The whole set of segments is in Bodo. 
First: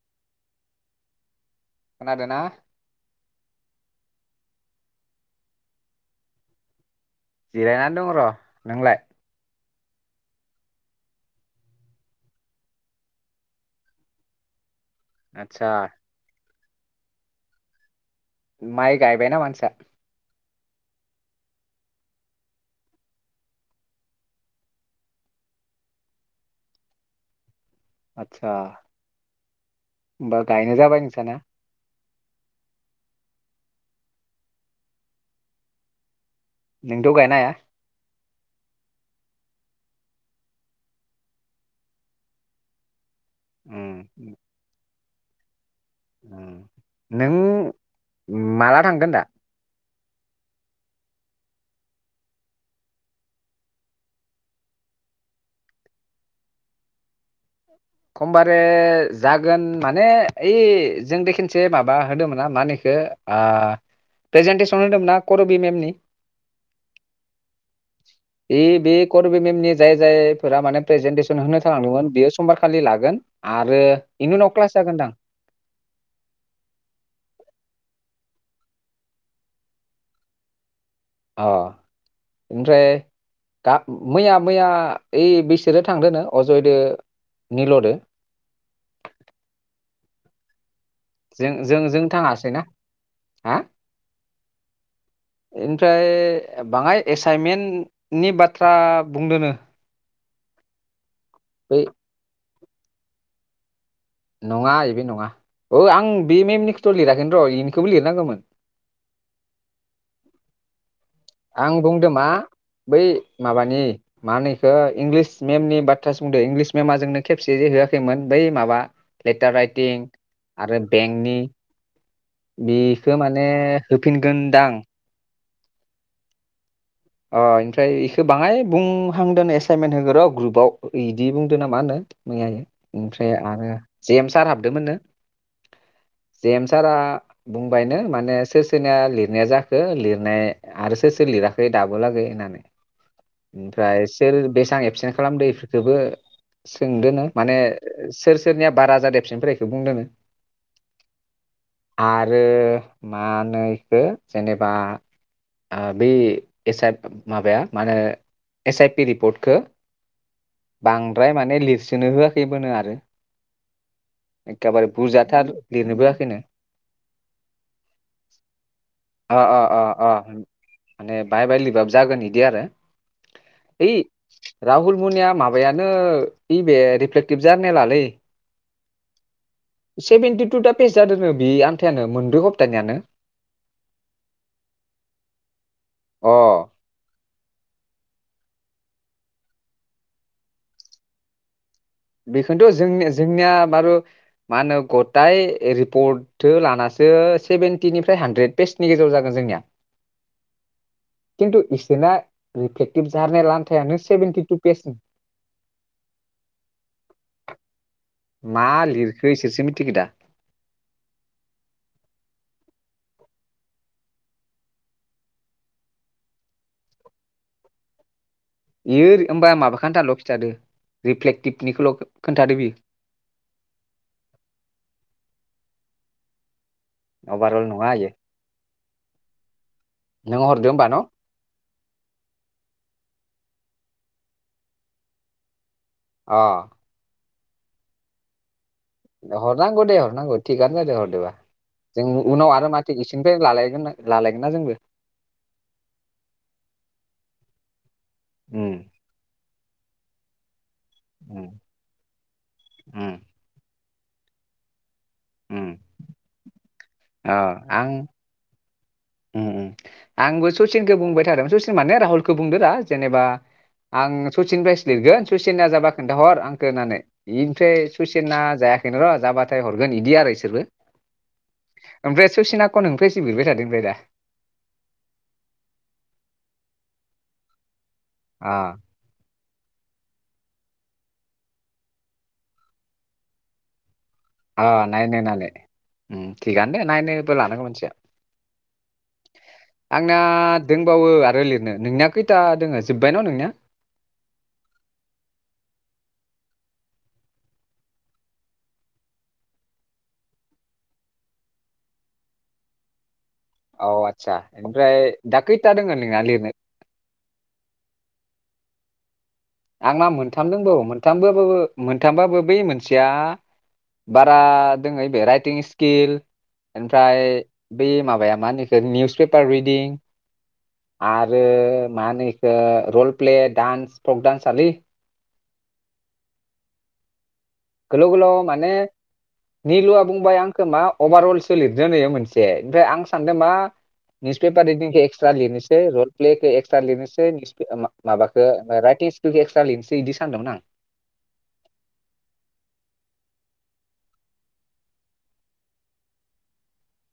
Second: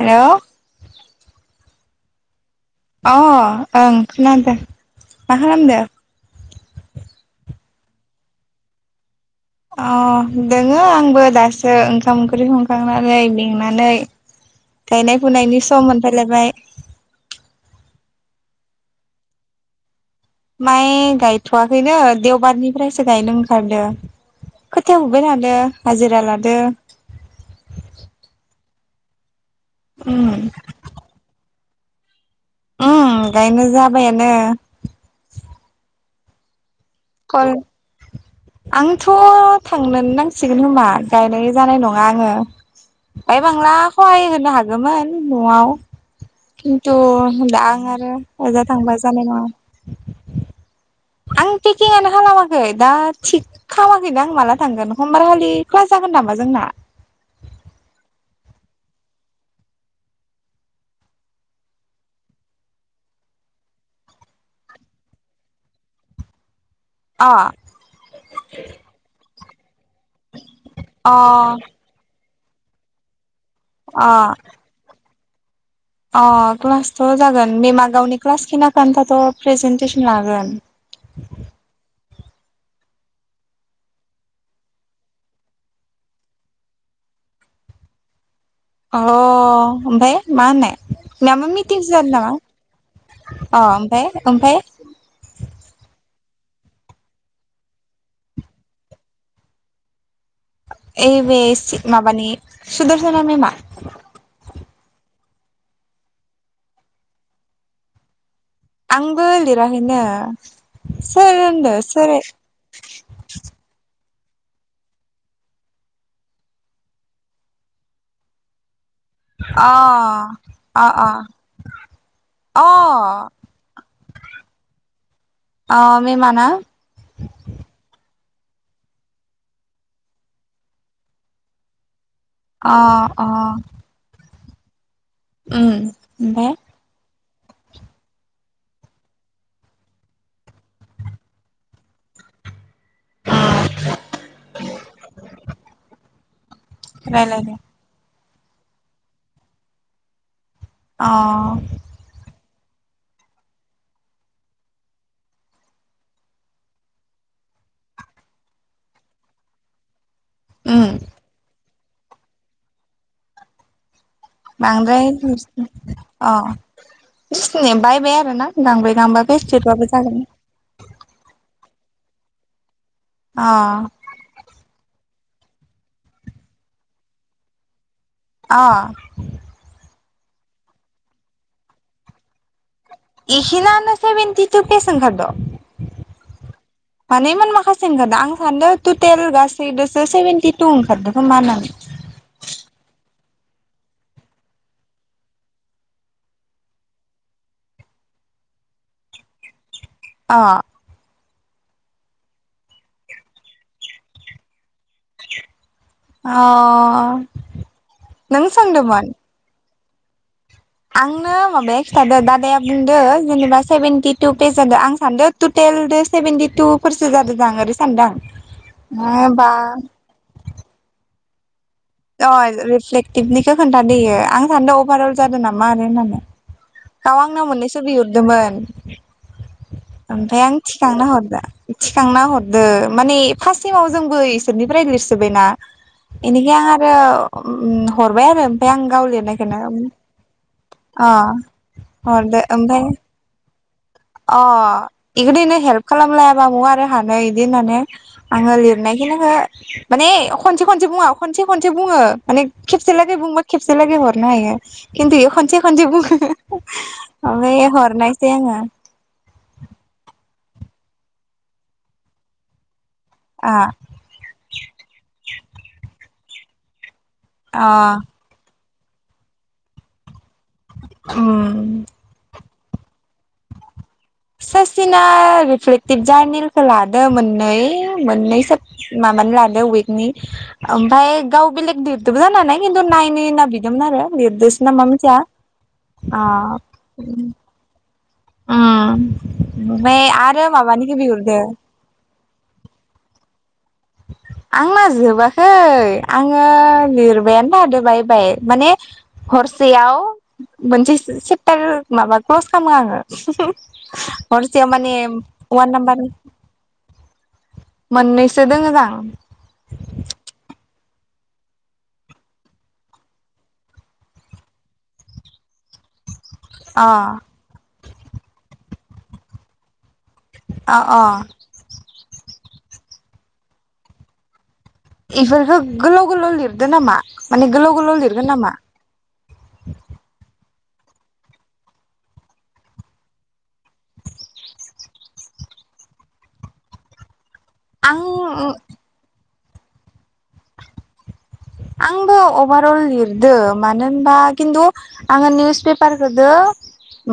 हेलौ खोनादोना? अ' ओं खोनादों मा खालामदो? जिरायनानै दङ र नोंलाय अ दोङो आंबो दासो ओंखाम ओंख्रि संखांनानै मेंनानै गायनाय फुनायनि आदसा सम मोनफायलायबाय माइ गायबाय नामा नोंसा माइ गायथवाखैनो देवबारनिफ्रायसो गायनो ओंखारदों खोथाया फुबाय थादो हाजिरा लादो आतसा उम होमबा गायनाय जाबाय नोंसाना उम गायनाय जाबायानो नोंथ‌गायनो हाया कल आंथ थांनोनो नांसिगोन होमा गायनाय जानाय नङा आंङो बाहाय बांला खहाय उम होनो हागौमोन नआव उम खिन्थु दा नों आं आरो ओजा माला थांबा थांगोन दा जानाय नङा आं पेकिंआनो खालामाखै दा थिग खामाखैनो आं माला थांगोन। खमबार खालि क्लास जागोन नामा जोंना? खमबारे जागोन माने ओइ जोंदि खेनसे माबा होदोंमोन ना मा नो इखो प्रेजेन्टेसन होदोंमोन ना करबि मेमनि। अ ए बे कट करबि मेलनि जाय जायफोरा माने अ प्रेजेन्टेसन होनो थालांदोंमोन बेयोस खालि लागोन। आरो अ बेनि उनाव क्लास जागोनदां। अ क्लासथ जागोन मेमा गावनि क्लास खिना खो आन्थाथ' प्रेजेन्टेसन लागोन। औ। ओमफ्राय गा मैया - मैया ओइ बिसोरो थांदो नो अजयदो निलदो। अ ओमफाय मा होननाय? माबा जों - जों मिटिंसो - जों जादों नामा थाङासै ना हा अ ओमफ्राय ओमफ्राय इमफ्राय बांङाय एसाइनमेन्टनि बाथ्रा बुंदोनो। ऐ बे बै से माबानि सुदर्शना मेमा। नङा इबे नङा औ आं बे मेमनिखौथ लिराखैनो र इनिखौबो लिरनांगौमोन। आंबो लिराखैनो। सोर होनदो आं बुंदों सोर मा बै माबानि मा नो इखो इंलिस मेमनि बाथ्रासो बुंदो इंलिस मेमा जोंनो खेबसे जे होआखैमोन बै माबा लेटार अ राइटिं आरो अ अ बेंकनि अ बिखो माने होफिनगोन दां। अ मेमाना? अ ओमफ्राय एखो बांङाय बुंहांदोनो एसाइनमेन्ट होगोन र ग्रुपाव इदि बुंदो ना मा नो। मैयायो अ ओमफ्राय अ आरो जेमस सार हाबदोंमोननो? उम ओमफाय जेम सारा बुंबायनो माने सोर सोरनिया लिरनाया जाखो लिरनाय आरो सोर सोर लिराखै दाबो लागै होननानै अ ओमफ्राय सोर बेसां एबसेन्ट खालामदो इफोरखोबो सोंदो नो रायलायदो माने सोर सोरनिया बारा जादो एबसेन्टफोरा इखो बुंदो अ आरो मा नो इखो जेनेबा ओ बेै एस आप माबाया मा होनो एस आइ पि रिपर्टखौ उम बांद्राय माने लिरसि नो होआखैबो नो आरो एखेबारे बांद्राय बुरजाथार लिरनोबो अ अ होआखैनो बिसिन बायबाय आरोना गांब्रै गांबा अ पेजबाबो जागोन बाय लिरबाबो जागोन बिदि आरो अ ओइ राहुल मोनिया माबायानो इबे रिफ्लेक्टिभ जार्नलालै। अ। सेभेेनटि टु दा पस जादों नो बे आन्थायानो मोनब्रै हप्तानियानो इसिनानो सेभेनटि तु पेज ओंखारद'? अ मान इमान माखासे। खासे ओंखारदो आं सानदों टटेल गासैदसो सेभेेनटि टु ओंखारदों खोमा होनानै बेखौनोथ' जोंनि जोंनिया बारु मा होनो गथाय रिपर्टो लानासो सेभेनटिनिफ्राय हानद्रेद पेेजनि गेजेराव जागोन जोंनिया अ खिन्थु इसोरना रिफेक्टिभ जारनाय लानो थानो सेभेेनटि तु पेस अ नों मा सोंदोंमोन लिखो इसोरसो मि थिखो दा आंनो माबाया खिन्थादो दादाया बुंदों जेनेबा सेभेेनटि तु पेज जादों आं सानदों टटेल सेभेेनटि तु फोरसो जादों दां ओरै सानदों आं यो होमबा बा माबा खानथाल' खिथादो। रिफेटिभ अ रिफ्लेक्टिभनिखौ खोन्थादोयो आं सानदों अभारअल जादों नामा मार होनानै गाव आंनाव अभारअल मोननैसो नङा इयो बिहरदोंमोन नों ओमफ्राय आं हरदो होमबा न' थिखांना हरदो थिखांना हरदो माने फार्स सेमाव जोंबो इसोरनिफ्राय लिरसोबायना अ एनिखाय आङो आरो हरबाय आरो। ओमफ्राय आं गाव लिरनायखोनो हरनांगौ दे हरनांगौ थिगानो जादों अ। हरदोबा जों हरदो उनाव आरो ओमफ्राय माथो इसिनिफ्राय लालायगोना अ इबादिनो हेल्प खालामलायाबा महा आरो हानो इदि होननानै आङो उम लिरनायखिनिखो माने खनसे खनसे बुङा खनसे उम खनसे बुङो माने खेबसे उम लागै बुंबा खेबसे लागै हर हरनो हायो। खिन्थुयो इयो खनसे उम खनसे बुङो। अ आमफाय आं हरनायसै आङो। उम आंबो सचिनखौ बुंबाय थादोंमोन सचिन माने राहुलखौ बुंदो रा जेनेबा आ आं सचिननिफ्रायसो लिरगोन सुसिना जाबा खोन्थाहर आंखौ होननानै। अ बेनिफ्राय सुसिन ना जायाखै। र' जाबाथाय हरगोन इदि आरो उम [unintelligible] ओमफ्राय आरो ससिना अ नोंफ्रायसो बिबाय थादों ओफ्राय दा? ससिना रिफ्लेक्टिभ जार्निलखौ लादों मोननै। मोननैसो अ माबानो लादों उयकनि। ओमफ्राय गाव बेलेग लिरदोबो जानो हानाय खिन्थु नायनो होनना बिदोंमोन आरो। लिरदोसो अ नामा नायनो मिथिया होननानै ओम अ थिगानो दे नायनोबो लानांगौ मानसिया। उम ओमफ्राय आंना आरो माबानिखौ दोंबावो बिहरदो आरो लिरनो नोंनिया खैथा दोङो जोबबाय न' नोंनिया? आंना जोबाखै आङो लिरबायानो थादो बाइ बाइ माने हरसेयाव मोनसे सेबथार माबा क्लब खालामो आङो। औ [unintelligible] आदसा हरसेयाव माने ओमफ्राय दा खैथा अवान दोङो नाम्बारनि नोंना लिरनो मोननैसो दोङो। हां आंना मोनथाम दोंबावोमोन। मोनथामबाबो मोनथामबाबो बै मोनसेया बारा दोङो बे राइटिं स्किल अ ओमफ्राय बे माबाया मा होनो निउस पेपार रिदिं अ अ आरो मा होनो एखो रल प्ले दानस भक लांस [unintelligible] बिफोरखौ गोलाव गोलाव लिरदो नामा? माने गोलाव लिरगोन गोलाव नामा माने निलुआ बुंबाय आं अभारअलसो लिरदोंनो इयो मोनसे ओमफ्राय आं सानदों मा निउस पेपार रिदिंखौ एक्सट्रा लिरनोसै रल प्लेखौ एक्स्रा लिरनोसै आं [unintelligible] माबाखौ राइथिं [unintelligible] एक्सट्रा लिनोसै बिदि सानदोंमोन आं आंबो अभारअल लिरदों मानो होनबा खिन्थु आङो निउस पेपारखौजों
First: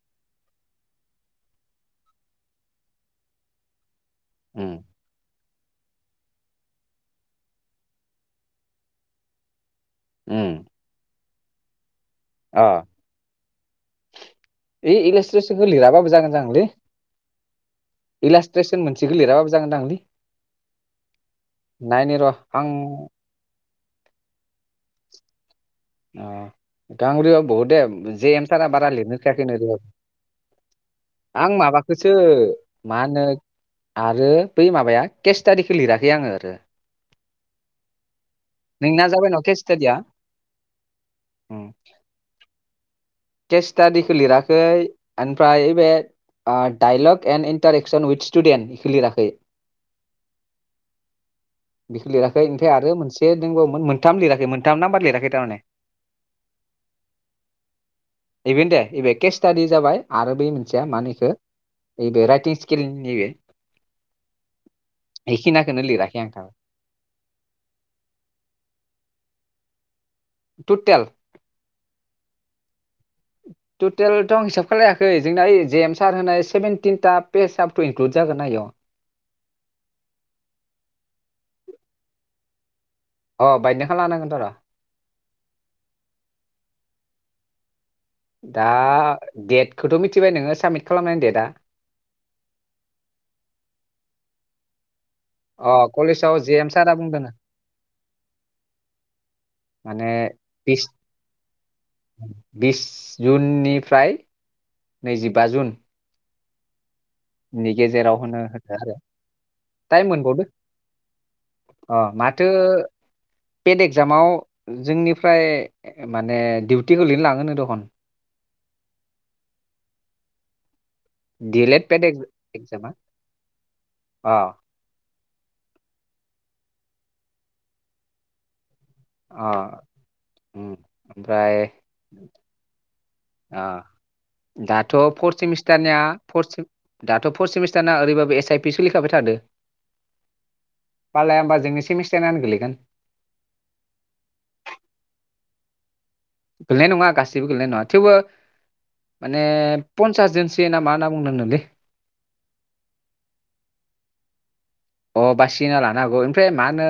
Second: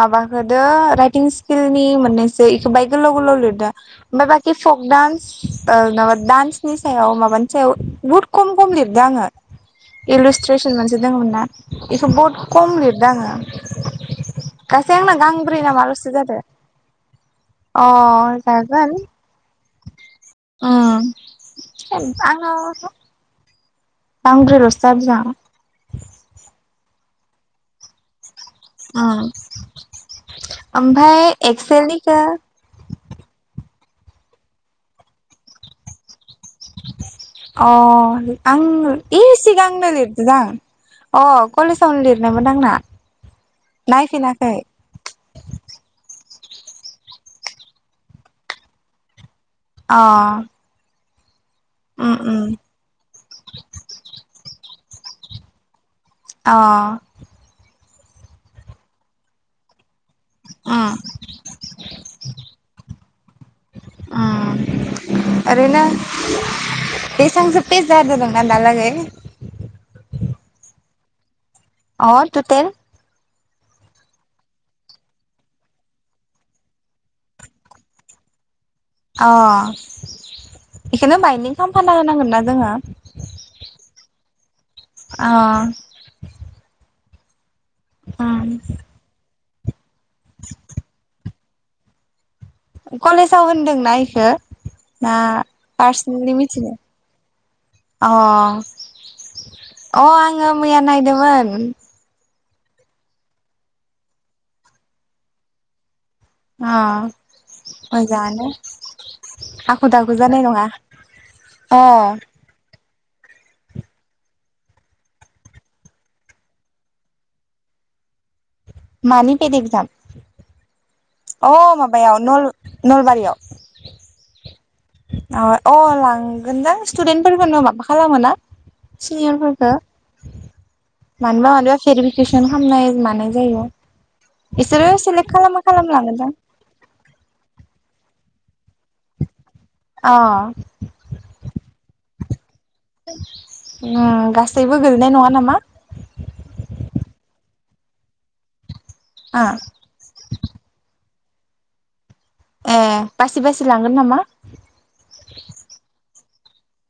माबाखौजों राइटिं स्किलनि मोननैसो इखौ बाहाय गोलाव गोलाव लिरदों आमफाय बाखि उम फक डान्स ओ माबा दान्सनि सायाव माबानि सायाव बुहुद खम खम लिरदों आङो उम इलिसटे्सन मोनसे दङमोन ना बेखौ बहुद अ खम लिरदों आङो इ गासै आंना इलास्ट्रेसनखौ गांब्रैना लिराबाबो माल'सो जागोन जादों जागोनलै अ जागोन जागोनदां लै उम नायनि र' आं आंनाव गांब्रैलसो [unintelligible] अ गांब्रैयबा बहुद दे [unintelligible] सारा बारा लिरनो आं। होखायाखै उम ओमफ्राय आं माबखौसो एक्सेलनिखौ मा होनो आरो बै माबाया केस्टारिखौ लिराखै आङो दो अ आंनो इ न' केस सिगांनो स्टाडिया लिरदो दां अ उम कलेजावनो लिरनायमोन आंना केस स्टाडिखौ नायफिनाखै लिराखै ओमफ्राय यै बे अ dialogue and interaction with student इखो लिराखै अ बेखौ उम लिराखै उम ओमफाय आरो मोनसे दोंबावोमोन मोनथाम लिराखै मोन दा नामबार लिराखै थारमाने अ बेबनो दे बेबखे स्टादि जाबाय आरो बे मोनसेया उम मानो इखौ नै बे राइटिं स्किलनि बे उम ईखिनाखौनो ओरैनो लिराखै आं थाबाय बेसेबांसो पेज जादों नोंना दालागै टुटेल? अ टु तेल टुटेल थ आं हिसाब खालायाखै जोंना यै जे एम सार होनाय सेभेनटिनटा पेसाब थ इनक्लुद जागोना इआव अ बेखोनो बाइनदिं खामफाना होनांगोनना जोङो अ बायदं खाना होनांगोनथ र अ दा उम देद खौथ मिथिबाय नोङो साबमिट खालामनायनि डेटआ कलेजाव होनदोंना इखो? ना अ पार्सनेलि कलेजाव जे मिथिगो एम सारा बुंदों अ माने अ आङो मैया बिस नायदोमोन बिस जुननिफ्राय नैजिबा जुन अ नि गेजेराव होनो मोजाङानो होदो आरो हाखु टाइम दाखु जानाय मोनबावदो नङा अ माथो पेड एकजामाव जोंनिफ्राय माने डिउटि गोलैनो लाङोनो दखन। मानि पेद एकजाम अ डि एल एड पेड माबायाव एग्जामा नल-नलबारियाव अ अ अ लांगोन दां स्टुदेन्टफोरखौनो माबा खालामो ना। सिनियरफोरखो अ उम। मानिबा मानबा भेरिफिकेसन खालामनाय मा आ दाथ फर सेलेक्ट खालामा सेमिस्टारनिया खालामलांगोनदां फर सिम दाथ फर्थ सेमिस्टारना ओरैबाबो एस आइ पि सोलिखाबाय थादो अ पाल्लाया होमबा जोंनि सेमिस्टारनानो गोलैगोन उम गासैबो गोलैनाय नङा नामा। गोलैनाय नङा गासिबो गोलैनाय नङा थेवबो माने ओ पनसासजोनसो नामा नाम बुंनांगोनलै ए बासि बासि लांगोन नामा अ बासिना लानो हागौ ओमफ्राय मा होनो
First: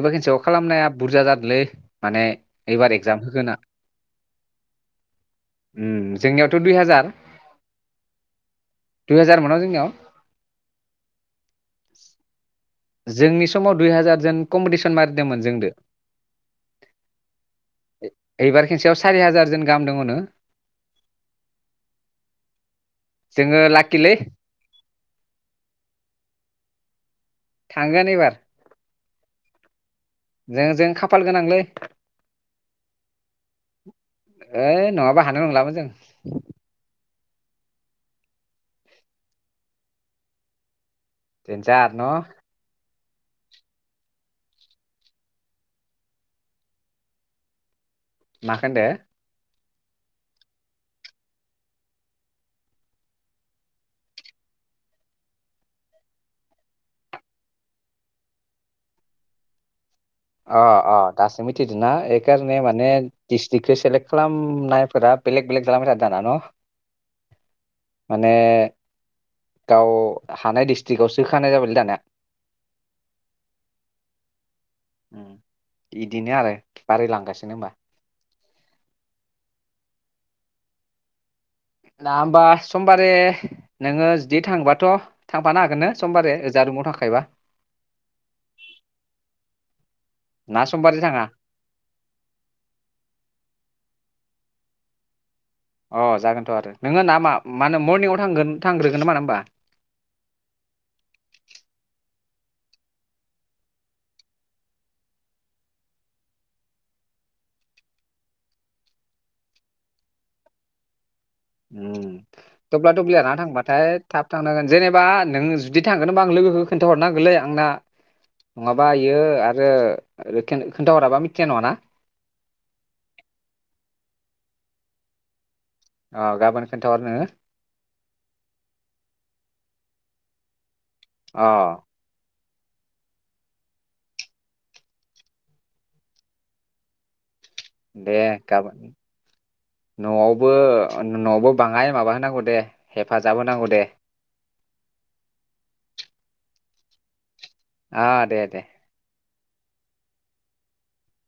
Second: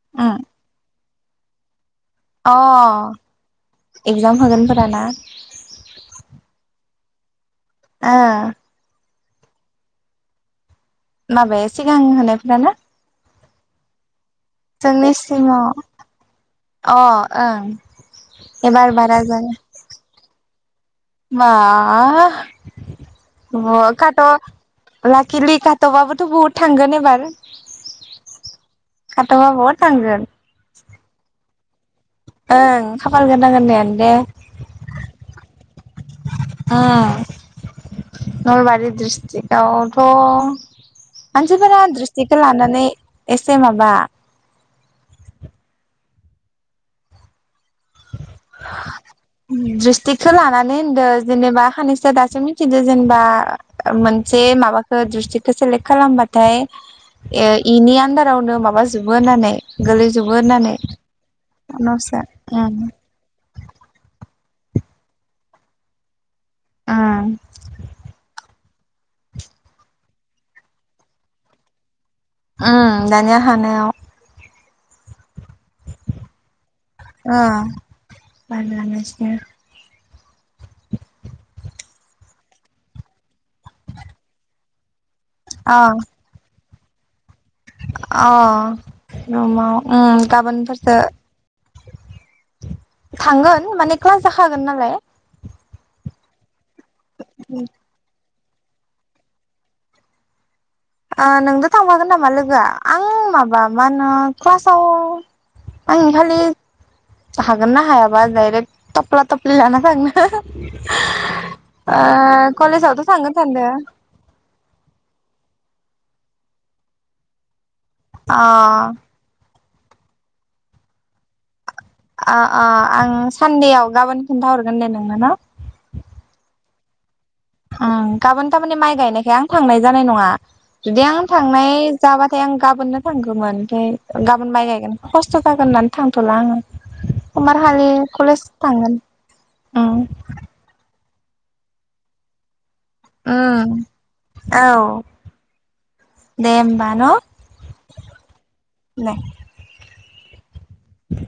एबार खोनसयाव उम खालामनाया बुरजा जादोंलै माने अ एइबार एगजाम होगोन ना एगजाम होगोनफोराना होम जोंनियावथ दुइ हाजार आ दुइ हाजार मोनो जोंनियाव माबाया सिगां होनायफोराना जोंनि समाव दुइ हाजार जोन कम्पिटिसन जोंनि मारिदोंमोन जोंदो सिमाव अ ओं एबार खेनसेयाव सारि हाजार जोन गाहाम दङनो मा जोङो अ लाखिलै खाथ' लाकिलि खाथ'बाबोथ' बहुद थांगोन एबार थांगोन एबार खाथ'बा बहुद थांगोन जों जों खाफाल गोनांलै ओं खाफाल गोनां होननाआनोदे ओइ नङाबा हानाय नंलामोन जों ओम। नलबारि डिस्ट्रिक्टआवथ' मानसिफोरा देनजार न' डिस्ट्रिक्टखौ लानानै एसे माबा माहोनदो ड्रिस्टि्रिक्खौ लानानै होनदो जेनेबा खानैसआ दासो मिथिदो जेनेबा मोनसे माबाखौ डिस्ट्रिक्खौ सेलेक्ट खालामबाथाय इनि आन्दारावनो माबाजोबो होननानै गोलैजोबो होननानै उनावसो ए उम माने डिस्ट्रिक्टखो सेलेक्ट खा खामनायफोरा बेलेग बेलेग जालांबाय थादो दाना न? उम माने गाव हानाय डिस्ट्रिकआव सोखानाय जाबायलै दाना। उम दानिया हानायाव। उम। बिदिनो आरो बारायलांगासिनो होमबा। बारायलांगासिनो। ना होमबा समबारे नोङो जुदि थांबाथ' थांफानो अ हागोननो समबारे। जादुमाव थाखायबा। अ' रुमाव उम ना गाबोनफोरसो समबारै थाङा थांगोन माने क्लास जाखागोन नालाय। अ' जागोनथ' आरो। नोङो ना मा माहोनो मर्निंआव थांगोन थांग्रोगोन नामा ना होमबा? ओ नोंबो थांफागोन नामा लोगोआ आं माबा मा होनो क्लासाव आं खालि हागोन ना हायाबा डायरेक्ट थफ्ला थफ्लि लाना थांनो। ओ उम थफ्ला कलेजावथ' थफ्लि थांगोन लानानानै सानदों थांबाथाय थाब थांनांगोन जेनेबा नों जु दि थांगोनबा आं लोगोखौ खोन्था हरनांगोनलै आंना। अ नङाबा इयो आर रो रो खोन-खोन्थाहराबा मिथिनाय नङाना। ओ ओ आं सानदेआव गाबोन खिन्थाहरगोन दे नोंनो ना। अ' गाबोन खोनथाहर नोङो। उम गाबोन थारमाने माइ गायनायखाय आं थांनाय जानाय नङा। जुदि आं अ थांनाय जाबा थाय आं गाबोननो थांगौमोन ओमफ्राय गाबोन माइ गायगोन खस्थ' जागोन होननानै थांथ'ला आङो। सम्बार हालि दे कलेज गाबोन थांगोन। न'बो बाङाय माबा होनांगौ दे। हेफाजाब होनांगौ उम दे औ दे होम बा न'। ओ दे दे। दे।